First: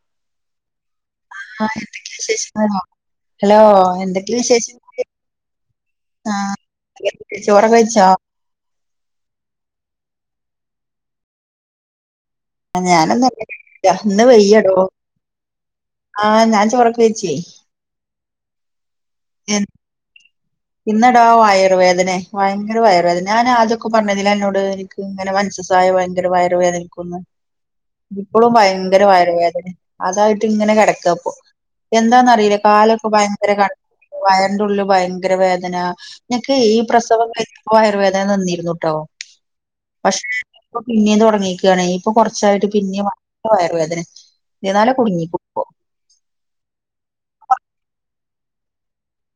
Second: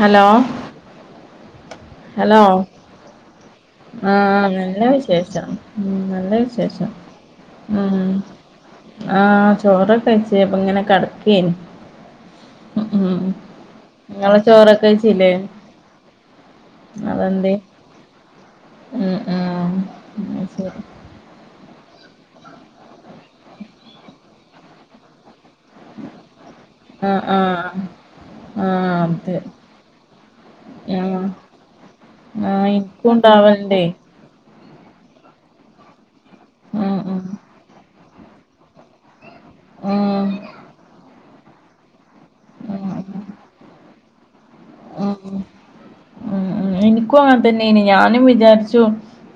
Hello ആ എന്തൊക്ക hello വിശേഷങ്ങൾ ആഹ് നല്ല വിശേഷം നല്ല വിശേഷം ആഹ് ചോറൊക്കെ വെച്ചോ ആഹ് ചോറൊക്കെ കഴിച്ച് ഇങ്ങനെ കിടക്കയായിരുന്നു ഞാനന്ന് ന്ന് ഇങ്ങള് വയ്യടോ ചോറൊക്കെ കഴിച്ചില്ലേ ആ ഞാൻ ചോറൊക്കെ വെച്ചേ അതെന്തേ ഉം ഉം എ അഹ് ശരി എന്നടോ വയർവേദനേ ഭയങ്കര വയർവേദന ഞാൻ അതൊക്കെ പറഞ്ഞതില് എന്നോട് എനിക്ക് ഇങ്ങനെ മെൻസസ് വയറു പങ്കര വയറു വേദനിക്കുന്നു ആഹ് ആഹ് ഇപ്പോളും ഭയങ്കര ആഹ് അതെ വയറുവേദന അതായിട്ട് ഇങ്ങനെ ആഹ് കിടക്കാപ്പോ എന്താന്നറിയില്ല ആഹ് കാലൊക്കെ ഇൻക്കും ഭയങ്കര ഇണ്ടാവല്ണ്ടേ കടച്ചില് വയറിന്റെ ഉള്ളില് ഭയങ്കര വേദന നിനക്ക് ഈ ഉം ഉം പ്രസവം കഴിഞ്ഞു ഈ വയറുവേദന നിന്നിരുന്നുട്ടോ പക്ഷെ ഉം ഇപ്പം പിന്നേം തുടങ്ങിക്കാണ് ഇപ്പൊ കുറച്ചായിട്ട് ഉം ഉം പിന്നെ മാ വയർവേദന ഇരുന്നാലേ കുടുങ്ങിപ്പോ എനിക്കും അങ്ങനെതന്നെയന് ഞാനും വിചാരിച്ചു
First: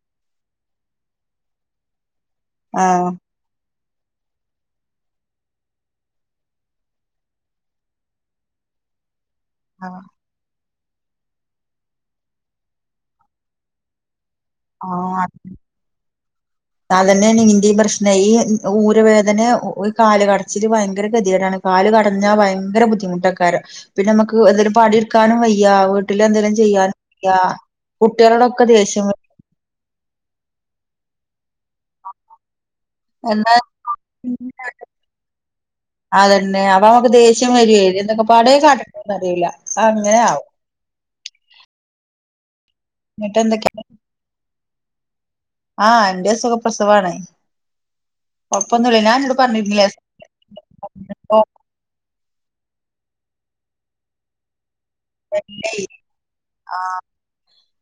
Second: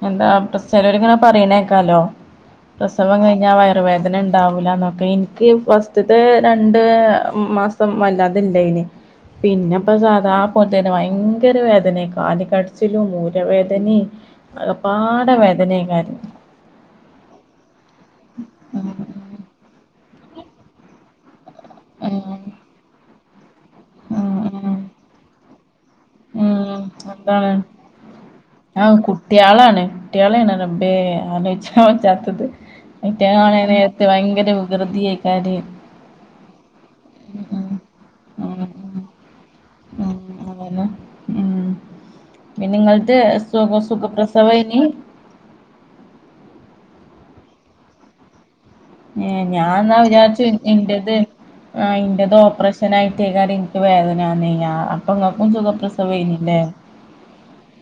എന്താ പ്ര ചിലരുങ്ങനെ പറയണേക്കാലോ ആഹ് പ്രസവം കഴി ഞ്ഞ വയറുവേദന ഉണ്ടാവൂല്ലന്നൊക്കെ എനിക്ക് ഫസ്റ്റ്ത്തെ രണ്ട് മാസ് സം വല്ലാതിണ്ടായിന് പിന്നെപ്പ ആഹ് സാധാപോലത്തന്നെ ഭയങ്കര വേദനക്ക് കാലുക്കടച്ചിലും ഊര് വേദനയും ആകപ്പാട വേദനയും കാര്യം അതന്നെനി ഇന്റെ പ്രശ്ന ഈ ഉം ഊരുവേദന കാല കടച്ചിൽ ഭയങ്കര ഗതികേടാണ് കാല് കടഞ്ഞാ ഉം പങ്കരബുദ്ധിമുട്ടൊക്കാരം പിന്നെ നമുക്ക് ഉം എന്തേലിലും പാണിടുക്കാനും വയ്യ വീട്ടിൽ എന്തേലും ഉം ചെയ്യാൻവയ്യ കുട്ടികളോടൊക്കെ ദേഷ്യം ട്ടിയാളാാണ് കുട്ടോളണ് റബേ ആലോ ചിച്ചാൻ പറ്റാത്തത് എന്നാ അവറ്റെആണെങ്കിൽ നേരത്തെ ഭയങ്കരവികൃതിയായി കാര് അതന്നെ അപ്പൊ നമുക്ക് ദേഷ്യം വര എന്നൊക്കെ പടയേ ഉം ഉം കാട്ടന്ന് അറിയില്ല അങ്ങനെയ ആകും [unintelligible] നിങ്ങളിത് എന്നിട്ട് സുഖ എന്തൊക്കെയ സുഖപ്രസവം ആയിരുന്നി ആഹ് എന്റെ സുഖ പ്രസവാണ് ഒപ്പം നുള്ളി എഹ് ഞാൻ എന്നാ വിചാരിച്ചു എനി എന്റേത് ആ എൻ്റേത് ഓപ്പറേഷനയിട്ട് കാര്യം എനിക്ക് വേദനന്ന് വന്നില്ല [unintelligible] ആഹ്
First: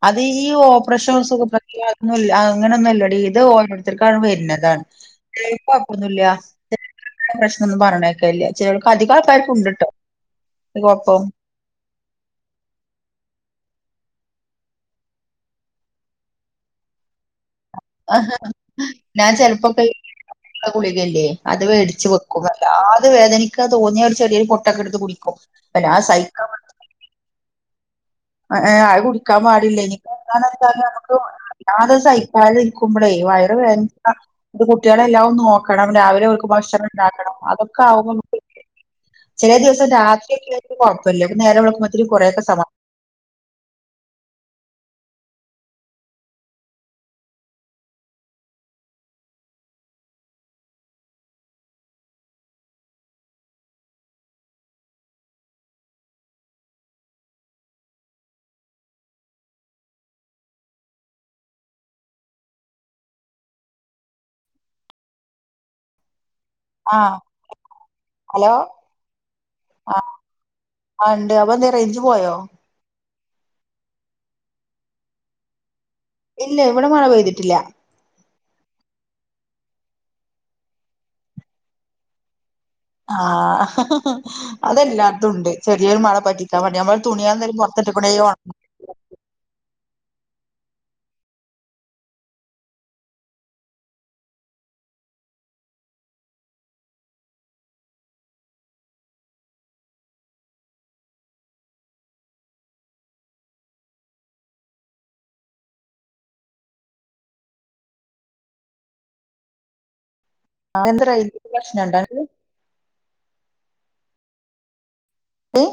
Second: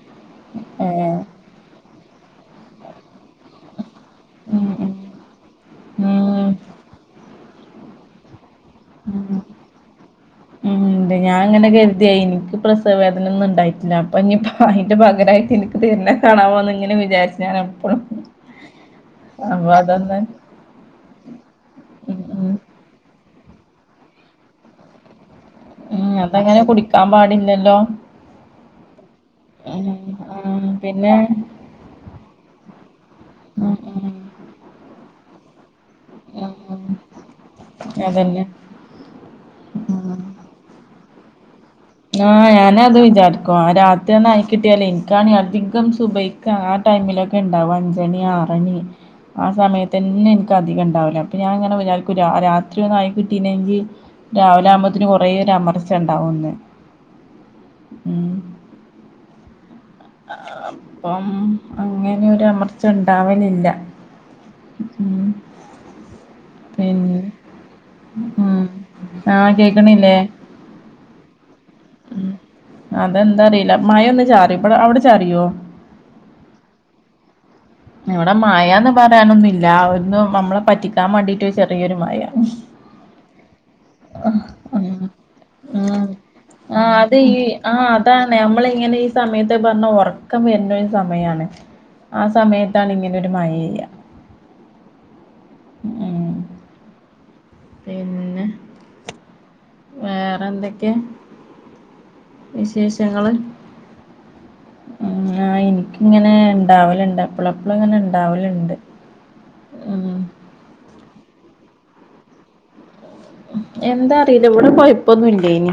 അത് ഈ ഓപ്പറേഷൻ ഏഹ് [unintelligible] ന്നുല്ല അഹ് അങ്ങനെയൊന്നുമില്ലടി ഇത് ക്കാണ് ഉം വരുന്നത് ഉം കുഴപ്പൊന്നുമില്ല ഉം പ്രശ്നമൊന്നും പറഞ്ഞേക്കല്ല ശരിക്ക് അധികം ആൾക്കാർക്ക് ഉണ്ടിട്ടോ കൊപ്പം അങ്ങനെ കരുതിയ എനിക്ക് പ്രസവേദന ഒന്നും ഉണ്ടായിട്ടില്ല അപ്പൊ ഇനി അതിന്റെ പകരായിട്ട് എനിക്ക് പിന്നെ കാണാമ എന്ന് ഇങ്ങനെ വിചാരിച്ചുഞ ആഹ് ഞാൻ ചെിലപ്പോൊക്ക അതൊന്ന് ഗുളികല്ലേ അത് വേടിച്ച് ഉം വെക്കും ഉം അല്ലാതെ വേദനിക്കതോന്നിയ ഒരു ചെറിയപൊട്ടൊക്കെ എടുത്ത് കുടിക്കും ഉം വല്ലാതെ സഹിക്കാൻ അതങ്ങനെ കുടിക്കാൻ പാടില്ലല്ലോ ആഹ് കുടിക്കാൻ ഉം പാടില്ലനിക്ക് എന്താണ ഉം വച്ചാലും പിന്നെ നമുക്ക് അത് സഹിക്കാതിരിക്കുമ്പോളേ വയറ് വേ ഉം ഉം കുട്ടികളെല്ലാം നോ കാണം രാവിലെ അവർക്ക് ഭക്ഷണം ആഹ് ഉണ്ടാക്കണം അതൊക്കെ ആകുമ്പോ നമ്മു അതന്നെ ചിലേദിവസം രാത്രി ഒക്കെ കുഴപ്പമല്ല നേരവെളുക്ക ആഹ് ഞാനത് വിജാരിക്കും ആ രാ തിആയി കിട്ടിയാലെയ് ഇൻക്കാണെ അധികം സുബയ്ക്ക് ആ ടൈമിലൊക്കെ ഇണ്ടാവു അഞ്ചണി, ആറണി ആ സമയതെന്നെ ഇൻക്ക് അധികം ഇണ്ടാവെല് അപ്പൊ ഞാൻഇങ്ങനെ വിജാരിക്കും രാ രാത്രിയൊന്ന് ആയിക്കിട്ടീനെങ്കി രാവിലെ ആകുമ്പോത്തിന് കൊറെ ഒരു അമർച്ച ഇണ്ടാവുന്ന്. [inaudible] ആഹ് അപ്പം അങ്ങനൊരു അമർച്ച ഇണ്ടാവലില്ല. [inaudible] ആഹ് പിന്ന് ഹലോ ആഹ്, ആ ഹ് കേക്കണില്ലേ ആഇണ്ട് അപ്പൊന്തെ റെയ്ഞ്ച്പോയോ അതെന്താഅറീല മഴന്ന് ചാറി ഇബടെ അവടെ ചാറിയോ ഇല്ല ഇവടെ മഴപെയ്തിട്ടില്ല. ഇവടെ മയന്ന് പറയാനൊന്നുല്ല ഒന്ന് അമ്മളെ പറ്റിക്കാൻ വേണ്ടിട്ട് ചെറിയൊരുമയ. ആഹ് അതെല്ലാടത്തും ഇണ്ട് ചെറിയൊരുമഴ പറ്റി ആഹ് അത് ഈ ആഹ് അതാണ് അമ്മള് ഇങ്ങനെ ഈ സമയത്ത് പറഞ്ഞാ ഒറക്കം വെര്നൊര് സമയാണ്. ആ സമയത്താണ് ഇങ്ങനൊരു മഴെയ്യാ ഉം പിന്നെ വേറെ എന്തെക്കെ? വിശേഷങ്ങള് ഉം ആഹ് ഇൻക്ക് ഇങ്ങനെ ഇണ്ടാവല്ണ്ട് എപ്പളും എപ്പളും ഇങ്ങനെ ഇണ്ടാവല്ണ്ട്. ഉം ആ എന്താ റേഞ്ചിന്റെ പ്രശ്നം ഉണ്ടോ അനക്ക് എന്താ അറീല ഇവിടെ കൊയപ്പൊന്നും ഇല്ലേനി.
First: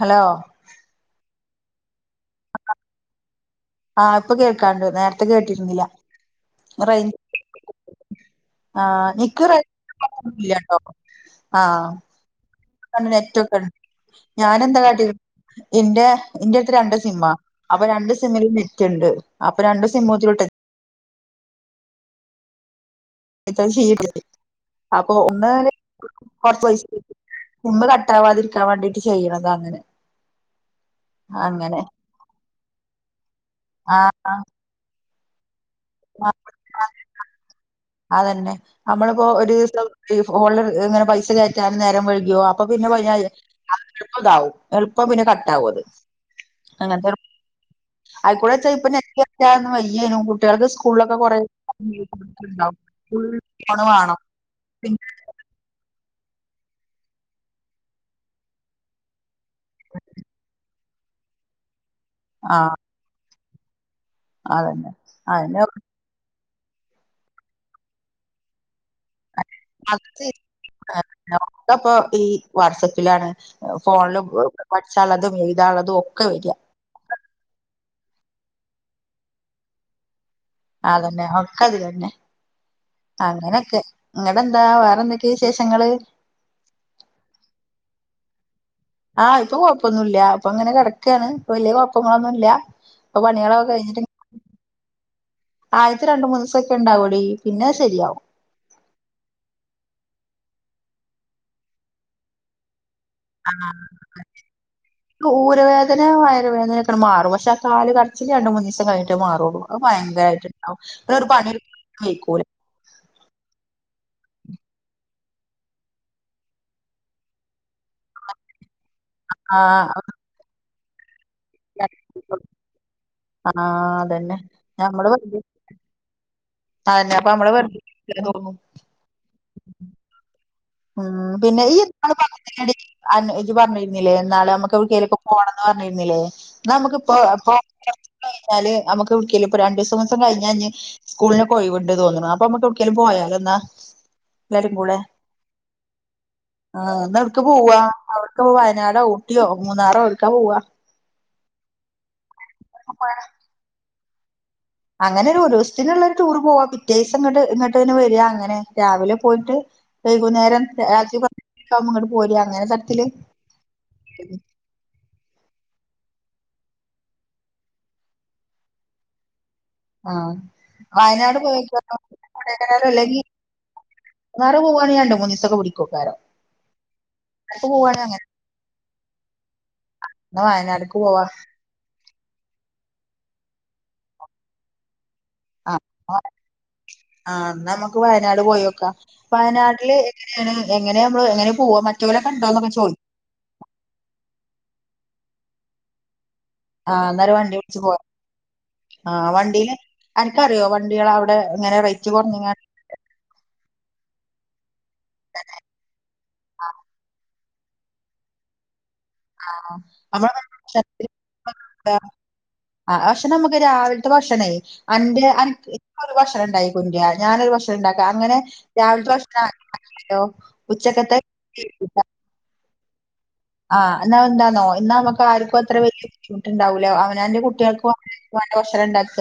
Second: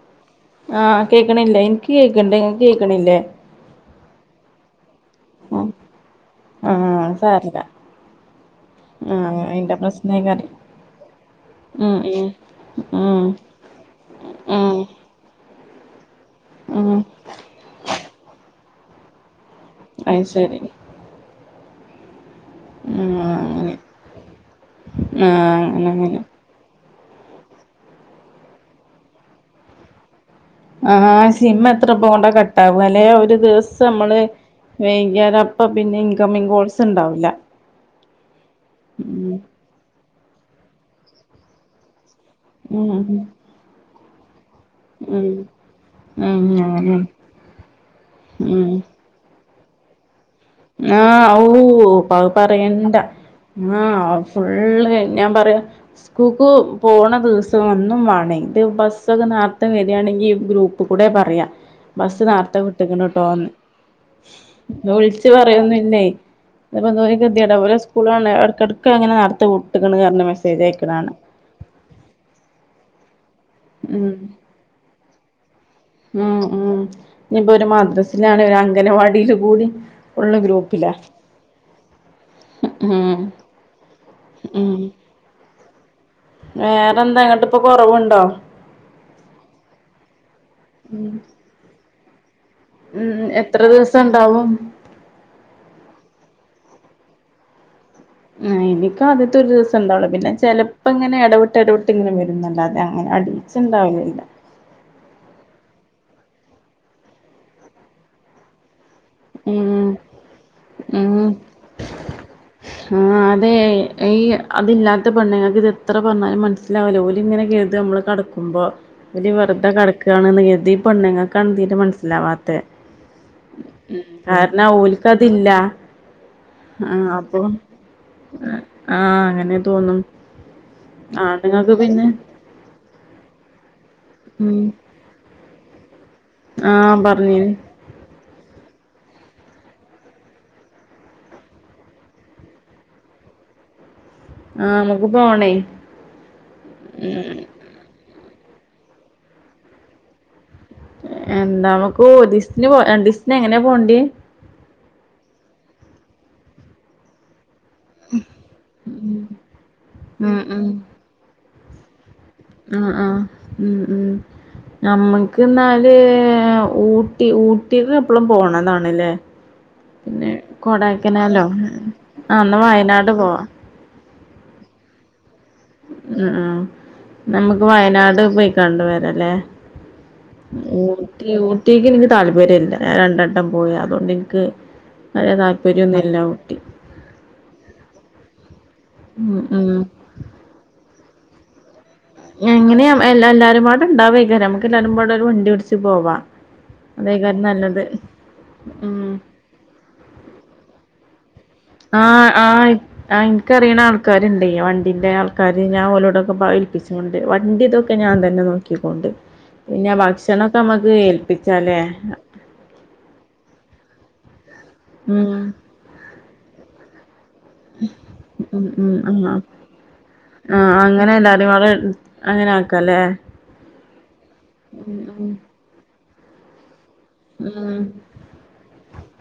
ഹലോ ആഹ് കേക്ക്ണില്ലേ ഇൻക്ക് കേക്ക്ണ്ട് ഇങ്ങക്ക് കേക്ക്ണില്ലേ? ആഹ് ഇപ്പൊ കേൾക്കാണ്ട് നേര്ത്തെ ഉം കേട്ട്ര്ന്നില്ല. പ്പ റെയ് ആഹ് സാരല്ല. ആഹ് നിക്ക് അയിന്റെ [unintelligible] പ്രശ്നേക്കാരം ഒന്നുല്ലാട്ടോ. ആഹ് ഉം [inaudible] ഉം നെറ്റൊക്കെണ്ട് ഞാനെന്താ കാട്ടി ഇന്റെ ഇന്റെട്ത്ത് രണ്ട് ഉം സിമ്മ അപ്പൊ രണ്ട് സിമ്മിലും നെറ്റ്ണ്ട്. അപ്പൊ രണ്ട് അത് സിമ്മുതിലിട്ട് ശരി ഉം അങ്ങനെ നെറ്റ്ഷീണ്ട് അറിംഅപ്പൊ ആഹ് ഒന്ന് അങ്ങനെ അങ്ങനെ [inaudible] കൊറച്ച് പൈസ കേറ്റി സിമ്മ് കട്ടാവാതിരിക്കാൻ വേണ്ടിട്ട് ചെയ്യ്ണത അങ്ങനെ. ആഹ് സിമ്മ് അങ്ങനെ എത്ര എളുപ്പംകൊണ്ട കട്ടവാലെ ഒരു ദിവസം ആഹ് ന്നമ്മള് വെയ്കിയാലപ് പ്പ പിന്നെ ഇൻകമിങ് കോൾസ് ഇണ്ടാവൂല. അതെന്നെ അമ്മളിപ്പോ ഒരു ദിവസം ഹ് ഫോണില് ഇങ്ങനെ പൈസ കയറ്റാൻ നേരം വയ്കിയോ അ അപ്പോ പിന്നെ ഉം ഫൈനായിലേ എളുപ്പം ഇതാവും എളുപ്പ പിന്നെ ഉം കട്ടാവു അത് ഉം അങ്ങനെ അങ്ങൻത്തെ ആയ്ക്കൂടെച്ച ഉം ഇപ്പ നെറ്റ് കയറ്റാതെ വയ്യേനും കു ആഹ് ഔ പ്പത് ഉണ്ടാവും പറയണ്ട ഫുൾ ഫോണ് വേണം ആഹ് ഫുള്ള് പിന്നെ ഞാൻ പറയ കൂക്ക് പോണ ദിവസം എന്നും വാണേ ഇപ്പീ ബസ്സൊക്കെ നാർത്തെ വെരാണെങ്കി ഗ്രൂ പ്പ് കുടെ പറയാ ബസ്സ് നാർത്തെ വിട്ട്ക്ക്ണ് ട്ടോന്ന്. അതെന്നെ ഓല് പറയൊന്നുല്ലേ ഇത്പ്പോ എന്തോര് കെതിയേട ഓലെ സ്കൂളാണെ എട്ക്കെട് ക്ക അങ്ങനെ ന്നാർത്തെ വിട്ട്ക്ക്ണ് പറഞ് മെസ്സേജ് അയക്ക്ണാണ. ഒക്കെപ്പോ ഈ വാട്സപ്പിലാണ് ഉം ഫോണ്ലും പട്ച്ചാള്ളതും എഴ്താള്ളതും ഉം ഉം ഇഞ്ഞ്പ്പോ ഒരു മദ്രസിലാണ് ഒരു അംഗനവാടില് കൂടി ഫുള്ള് ഗ്രൂ അതെന്നെ ഒക്കെ അതിലെന്നെ ഉം അങ്ങനെയൊക്കെ ഇങ്ങട്ടെന്താ ഉം വേറെന്തൊക്കെ? വിശേഷങ്ങള് വേറെന്താ ന്നട്ട് ഇപ്പൊ കൊറവ്ണ്ടോ? ആഹ് ഇപ്പൊ കൊഴപ്പൊന്നുല്ല ഇപ്പൊ ഇങ്ങനെ ഉം കെടക്കാണ് വല്ല്യാ കുഴപ്പങ്ങളൊന്നുല്ല. ഉം ഇപ്പൊ എത്ര പണികളൊക്കെ ദിവസം കഴിഞ്ഞിട്ട് ഇണ്ടാവും ആദ്യത്തെ രണ്ട് മൂന്ന് ദിവസക്കെ ഇണ്ടാവൂടി പിന്നെ അത് ശരിയാവും എനിക്ക് ആദ്യത്തെ ഒരു ദിവസം ഇണ്ടാവുള്ളൂ പിന്നെ ചെലപ്പോ ഇങ്ങനെ എടവിട്ട് എടവിട്ട് ഇങ്ങനെ വരുന്നല്ലാതെ അങ്ങനെ അടി ആഹ് അതെ ക്ക് ഊരവേദന വയറുവേദനൊക്കെങ്ങട് മാറും പക്ഷേ ആ കാല് കടച്ചില് രണ്ട് മൂന്നീസം കഴിഞ് ട്ടെ മാറൊള്ളൂ ഉം അത് ഭയങ്കരായിട്ടുണ്ടാവും പി ഉം ഒരു പണിയെടുക്കാൻ വയ്ക്കൂല ആഹ് അതെ ഈ അതില്ലാത്ത പെണ്ണ്ങ്ങക്ക് ഇത് എത്ര പറഞ്ഞാലും മനസ്സ് ലാവൂല ഓല് ഇങ്ങനെ കര്തും നമ്മള് കടക്കുമ്പോ ഇവരീ വെറ്തെ ആഹ് കെടുക്കാണെന്ന് കര്തി ഈ പൊണ്ണ്ങ്ങക്കെന്തീറ്റാ മനസ്സിലാവാത്ത ആഹ് ഉം അതന്നെ കാരണം നമ്മള് വെറുതെ ഓൽക്കതില്ല അതന്നെ അപ്പൊ നമ്മള് വെ ആഹ് അങ്ങനെ തോന്നും ഉം പിന്നെ ഈ [unintelligible] [unintelligible] ഇജ്ജ് പറഞ്ഞിരുന്നില്ലേ നാളെ ഉം നമ്മുക്ക് എവിടെങ്കിലൊക്കെ പോണന്ന് പറഞ്ഞിരുന്നില്ലേ എന്നാ ആഹ് നമ്മക്കിപ്പോ അ പറഞ്ഞീന് കഴിഞ്ഞാല് നമ്മുക്ക് വീട്ടില് ഇപ്പൊ രണ്ടീസം മൂന്നീസം കഴിഞാല് സ്കൂളിനെക്കെ ഒയിവിണ്ട് തോന്നണ് അപ്പൊ നമ്മക്ക് എവിടെക്കെങ്കിലും പോയാലോ എന്നാ അഹ് എല്ലാരും നമ്മുക്ക് പോണേ ആ ഒന്ന് എവിട്ക്കാ പോവാ അവർക്ക് വയനാടോ ഊട്ടിയോ മൂന്നാറോ ഏട്ക്കാ പോവാ എന്താ നമുക്ക് ഒരു ദിസത്തിന് പോ രണ്ടിസത്തിന് എങ്ങനെയാ പോണ്ടേ അങ്ങനെ ഒരു ദിവസത്തിനുള്ള ഒരു ടൂർ പോവാ പിറ്റേദിവസങ്ങട്ട് ന് വരിക അങ്ങനെ രാവിലെ പോയിട്ട് ഉം വൈകുന്നേരം ഉം രാജി പറ ഇങ്ങോട്ട് പോര ആഹ് ആഹ് ഉം ഉം നമ്മക്ക് എന്നാല് ഊട്ടി ഊട്ടി എപ്പളും പോണതാണല്ലേ പിന്നെ ആഹ് വയനാട് കൊടെക്കെനാലോ പോയേക്കാരം അന്ന് കൊടൈക്കനാല് വയനാട് അല്ലെങ്കി പോവാ മൂന്നാറ് പോവായാണ്ട് മൂന്നിസ കൂടി ഉം നമ്മക്ക് പോവാണെങ്കി വയനാട് അങ്ങനെ പോയി കണ്ട് വരാല്ലേ എന്നാ വയനാട്ക്ക് പോവാ ഊട്ടി ഊ ഊട്ടിക്ക് എനിക്ക് താല്പര്യല്ല ഞാൻ രണ്ടട്ടം പോയാ അതുകൊണ്ട് എനിക്ക് വല്യ താല്പര്യംരൊന്നുംയില്ല ഊട്ടി ആഹ് എന്നാ നമ്മക്ക് വയനാട് പോയോക്കാം ഉം ഉം വയനാട്ടില് എങ്ങെയാണ് എങ്ങനെ നമ്മള് എങ്ങനെ പോവാ മറ്റോലെ കണ്ടോന്നൊക്കെ എങ്ങനെ ചോദിക്കും എല്ല എല്ലാരുംമ്പാടെ ഇൻണ്ടാവേക്കാരേം നമുക്ക് എല്ലാരുമ്പാടെ ഒരു വണ്ടി പിടിച്ച് പോവാം ആഹ് അന്നേരം വണ്ടി വിളിച്ചു പോര് ഉം അഹ് വണ്ടീല അനക്കറിയോ വണ്ടികൾ അവിടെ ഇങ്ങനെ റേറ്റ് ആഹ് കുറഞ്ഞങ്ങാണ്ട് ആഹ് ആഹ് എനിക്കറിയണ ആൾക്കാരുണ്ട് വണ്ടിന്റെ ആൾക്കാര് ഞാൻഓലോടൊക്കെഏൽപ്പിച്ചോണ്ട് വണ്ടി ഇതൊക്കെ ഒക്കെ ഞാൻ തന്നെ നോക്കിക്കൊണ്ട് ആ പിന്നെ നമ്മളെ ഭക്ഷണക്കെ നമ്മുക്ക് ഭക്ഷണത്തിന് ഏൽപ്പിച്ചാലേ ആ ഭക്ഷണം നമുക്ക് രാവിലത്തെ ഭക്ഷണേ അന്റെ ഉം അനക്ക് ഒരു ഭക്ഷണം ഇണ്ടായി കുണ്ട്യ ഞാനൊരു ഭക്ഷണം ണ്ടാക്ക അങ്ങനെ ഉം രാവിലത്തെ ഉം ആഹ് ഭക്ഷണം [inaudible] ആഹ് അങ്ങനെ ഉച്ചക്കത്തെ [inaudible] എല്ലാരും പാടെ അങ്ങനെ ആക്ക ല്ലേ ആഹ് എന്ന എന്താന്നോ എന്നാ നമുക്ക് ആർക്കും അത്ര വലിയ ബുദ്ധിമുട്ടുണ്ടാവൂല അവ ഞാനെന്റെ ഉം കുട്ട്യേൾക്കും [inaudible] ഭക്ഷണം ഉണ്ടാക്ക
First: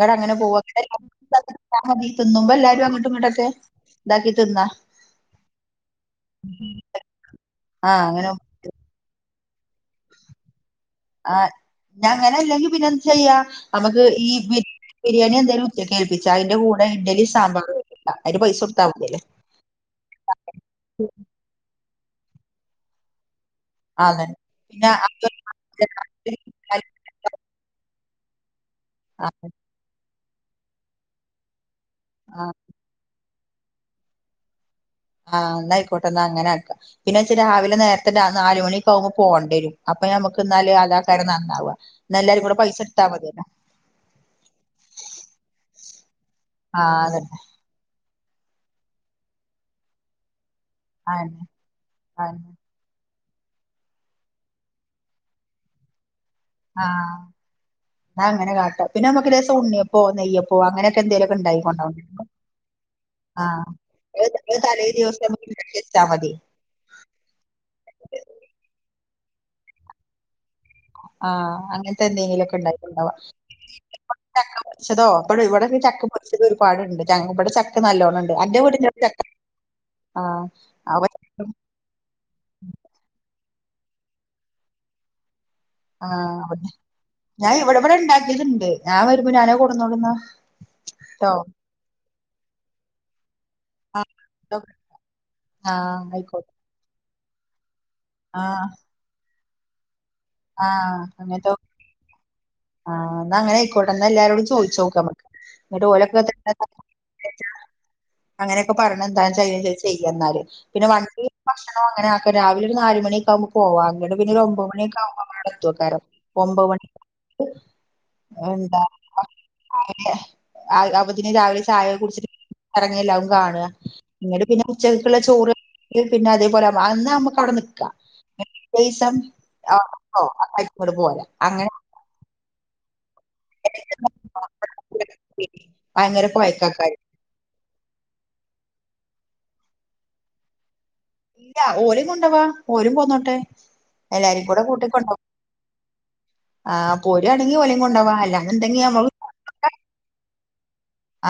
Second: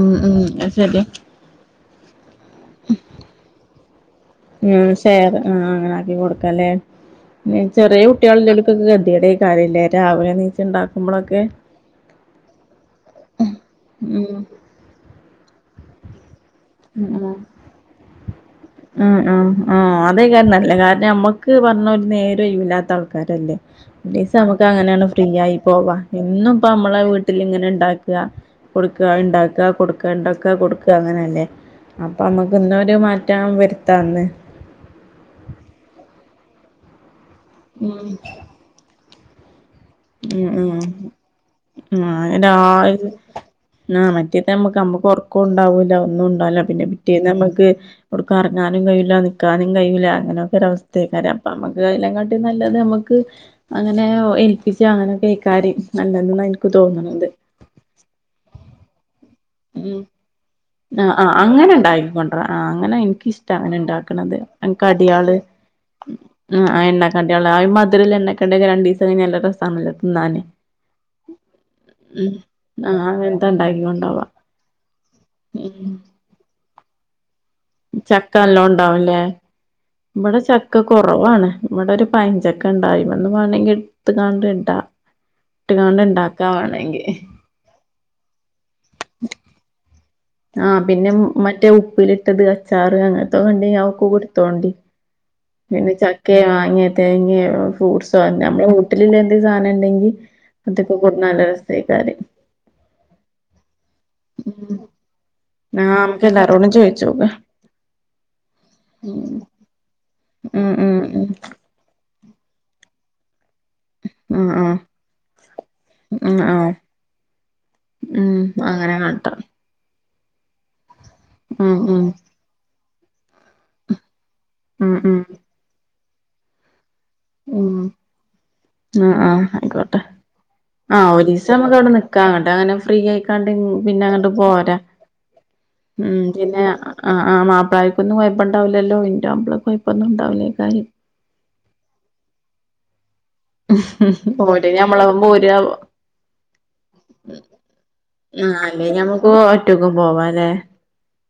ഉം ഉം പോവ അത് ശരിയാ [inaudible] മതി തിന്നുമ്പോ എല്ലാരും അങ്ങോട്ടും ഇങ്ങോട്ടൊക്കെ ഇതാക്കി തിന്നും ഉം ഷേറ് ആഹ് അങ്ങനെ ആക്കി കൊടുക്ക ല്ലേ ചെറിയ ആഹ് അങ്ങനെ കുട്ടികള് എ ഗതിയുടെയും കാര്യല്ലേ രാവിലെ നീച്ചണ്ട ആഹ് ഞ അങ്ങനെ ഇല്ലെങ്കി പിന്നെ എന്താ ചെയ്യാ നമുക്ക് ഈ ഉം ബിരിയാണി എന്തേലും കേൽപ്പിച്ചാ അയിന്റെ കൂടെ ഉം ഇഡലി സാമ്പാറും അയിന്റെ പൈസ ഉം മതിയല്ലേ ഉം ഉ അതേ ക്കാരം നല്ലേ കാരണം നമ്മക്ക് പറഞ്ഞ ഒരു നേരം ഒഴിവില്ലാത്ത ആൾക്കാരല്ലേ ആഹ് അതന്നെ ഒരീസം നമുക്ക് പിന്നെ അങ്ങനെങ് ഫ്രീയായി പോവാ എന്നുപ്പം നമ്മളെ വീട്ടിലിങ്ങനെ ഇണ്ടാക്ക കൊടുക്കുക ഉണ്ടാക്കുക കൊടുക്ക ഉണ്ടാക്ക കൊടുക്ക അങ്ങനെയല്ലേ അപ്പൊ ആഹ് നമ്മുക്ക് ഇന്നൊരു മാറ്റം വരുത്താന്ന് ആഹ് എന്നന്നായിക്കോട്ടെ എന്നാ അങ്ങനെ ആക്കാം പിന്നെ വെച്ച രാവിലെ നേരത്തെ നാലുമ മണിക്ക് ആകുമ്പോ പോകേണ്ട വരും അപ്പൊ മ്മുക്ക് ഉം എന്നാലല് ഉം അലാകാരർ നന്നാവവാ ആഹ് എല്ലാരും കൂടെ പൈസ ഇടുാ രാവിലെ മതിയല്ലെ ആഹ് മറ്റേത്തെ നമ്മക്ക് നമ്മക്ക് ഉറക്കം ഉണ്ടാവൂല ഒന്നും ഉണ്ടാവില്ല പിന്നെ ആഹ് പിറ്റേന്ന അതന്നെ നമ്മുക്ക് കൊടുക്ക ഇറങ്ങാനും കഴയില്ല നിക്കക്കാനും കഴയില്ല അങ്ങനെ ഒര അവസ്ഥയക്കാര് ആന്നെ അപ്പൊ നമ്മുക്ക് കാം കാട്ട ഇല്ല ആന്നെ ഇത് നമ്മക്ക് അങ്ങനെ ഒ ഏൽപ്പിച്ച അങ്ങനെ കൈക്കാരി നല്ല എന്നായി ആഹ് ഞാ ഇങ്ങനെ കാട്ടും പിന്നെ നമ്മക്ക് ലേശ് ഉം തൊണ്ണിയപ്പോ നെയ്യപ്പോ അങ്ങനെയെക്കെ ആഹ് ആഹ് എന്തേലൊക്കെ ഇണ്ടാക്കി അങ്ങനെ കൊണ്ടോവണം ഇണ്ടാക്കിക്കൊണ്ടരാ ആഹ് അങ്ങനെ ഇൻക്കിഷ്ടാ ആഹ് അങ്ങനെ ഏത് ഇണ്ടാക്ക്ണത് ഏത് തലെദിവസം ഞമ്മക്ക് ഇണ്ടാക്കി വെച്ചാമതി ഉം ആ എണ്ണക്കടിയോളെ ആ ഒര് മധുരല്ലെ എണ്ണക്കടിയെക്കെ രണ്ടീസം കെയിഞ്ഞാ നല്ല രസാണ്ലെ തിന്നാന് ആഹ് അങ്ങൻത്തെ ഉം എന്തെങ്കിലും ഒക്കെ ഇണ്ടാക്ക് ആഹ് ഇണ്ടാവ അങ്ങൻത്തെ ഇണ്ടാക്കി കൊണ്ടോവാ [unintelligible] ചതോ ഇപ്പഴും ഇവടെ പിന്നെ ഉം ചക്ക പാെരിച്ചത് ഒരുപാട്ഇണ്ട് ചങ്ങ് ഇവടെ ച ചക്ക നല്ലോം ഇണ്ടാവുംല്ലേ ഇവ്ടെ ആഹ് ച ഒക്ക അപ്പൊ ചക്ക കാെറവാണ് ഇവടെ ഒരു പയഞ്ചക്ക ഇണ്ടായിന്ന് അന്ന് വാണെങ്കി ഇട്ത്ത്കാണ്ട് ഇടാ ഇട്ട്കാണ്ട് ആഹ് ഇണ്ടാക്കാ വ് വേണെങ്കി ഞാന് ഇവടെ ഇവടെ ഇണ്ടാക്കീത് ഇണ്ട് ഞാ വരുമ്പാെ ഞാനത് കൊട്ന്നോണ്ട് ഇന്നാ ആഹ് പിന്നെ ഉം മറ്റേ ഉപ്പിലിട്ടത് അച്ചാറ് അങ്ങന അത് കണ്ടൈഞാ ഞാ ഓക്ക് കൊട്ത്തോണ്ടി പിന്നെ ആഹ് ചക്കേ ആയിക്കോട്ടെ. മാങ്ങേ തേങ്ങേ ഫ്രൂഡ്സ് ട്ടൊ ആഹ് ഞമ്മളെ വീട്ടില് പിന്നെ എന്ത് സാധനം ഇണ്ടെങ്കി അതെക്കെ ആഹ് കൊട്ന്നാ നല്ല അങ്ങനത്തെ രസൈക്കാരെ ആഹ് ഇന്നാ അങ്ങനെ ഐക്കോട്ടെ എന്ന എല്ലാരോടും ഉം ചോയിച്ചാേക്കാ അമ്മക്ക് ഇന്ന്ട്ട് ആഹ് ഓലൊക്കെ നമുക്ക് എല്ലാരോടും തെന്നെത്താനെ ചോയിച്ചോക്കാ വേടിച്ചതാ അങ്ങനെയെക്കെ പർണ് എന്താചെയ്യാ ചോയിച്ച് ചെയ്യഇന്നാല് ഉം പിന്നെ ഉം വണ്ടി ഉം ഭക്ഷണം അങ്ങനെ ആക്ക രാവിലെ ഒര്നാല് മണിയെക്കെ ആവുമ്പൊ പോവാ അങ്ങട്ട് പിന്നെ ഒരു ഉം ഒമ്പത് ആഹ് മണിയെക്കെ ആവുമ്പൊ അമ്മള് അവടെ എത്താേക്കാരം ഉം ഒമ്പത് ആഹ് മണി ഉം എന്താ അങ്ങനെ കാട്ടാ മഹ് ആരുംഇല്യേ അത് അപ്പത്തിന് രാവിലെ ഉം ചായെക്കെ ഉം കുടിച്ചിട്ട് എറങ്ങിയ എല്ലാവും കാണുക ഇന്നട്ട്പിന്നെ ഉം ഉച്ചക്കക്ക് ഇള്ള ഉം ചോറ് ഇല്ലെ പിന്നെ അതെപോലെ അമ്മള് അന്ന് അമ്മക്ക് ഇപ്പ അവടെ ഉം നിക്കാ ഇന്ന്ട്ട് പിറ്റെെസം ആഹ് ആഹ് ആയിക്കോട്ടെ അന്നോ അന്ന് അതേറ്റ് ഇങ്ങട്ട് പോരാ അങ്ങനെ ഇക്ക്അങ്ങട്ട് അങ്ങനെ ഫ്രീ ആയിക്കാണ്ട് ഉം പിന്നെ അങ്ങട്ട് പോരാ ഉം ഭയങ്കര പിന്നെ ആഹ് കൊഴക്കാക്കാര് ആഹ് ആഹ് ആഹ് മാപ്പ്ളാര്ക്കൊന്നും കൊയപ്പംഇണ്ടാവൂലല്ലോ ഇന്റെ മാപ്പ്ളക്ക് കൊയപ്പൊന്നും ഇണ്ടാവൂലൈക്കാരെ ഇല്ലാ ഓലിം കൊണ്ടവാ ഓരും പോന്നോട്ടെ ഉം ഉം എല്ലാരും കൂടെ ഓര് ഞമ്മളെപ്പം കൂട്ടിക്കൊണ്ടോവാ പോരുആവോ ആഹ് പോര്ആണെങ്കി ഓലിം കൊണ്ടവാ ആഹ് അല്ലെങ്കി ഞമ്മക്ക് ഒറ്റക്ക് പോവാല്ലേ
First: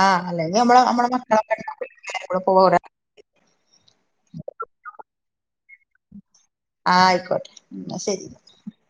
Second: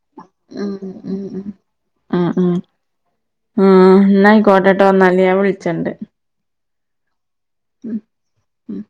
ആഹ് അല്ലെങ്കി ഉം ഞമ്മളെ അമ്മളെ ഉം ഉം മക്കളൊക്കെ ഇണ്ടാവല്ലോ ആഹ് എല്ലാരുംകൂടെ ആഹ് പോരാ ആഹ് ഇന്നാ ഐക്കോട്ടെട്ടോ ഇന്നാല് ഞാംവിൾച്ചണ്ട് ആഹ് ഐക്കോട്ടെട്ടൊ ഇന്നാ ശെരി ഉം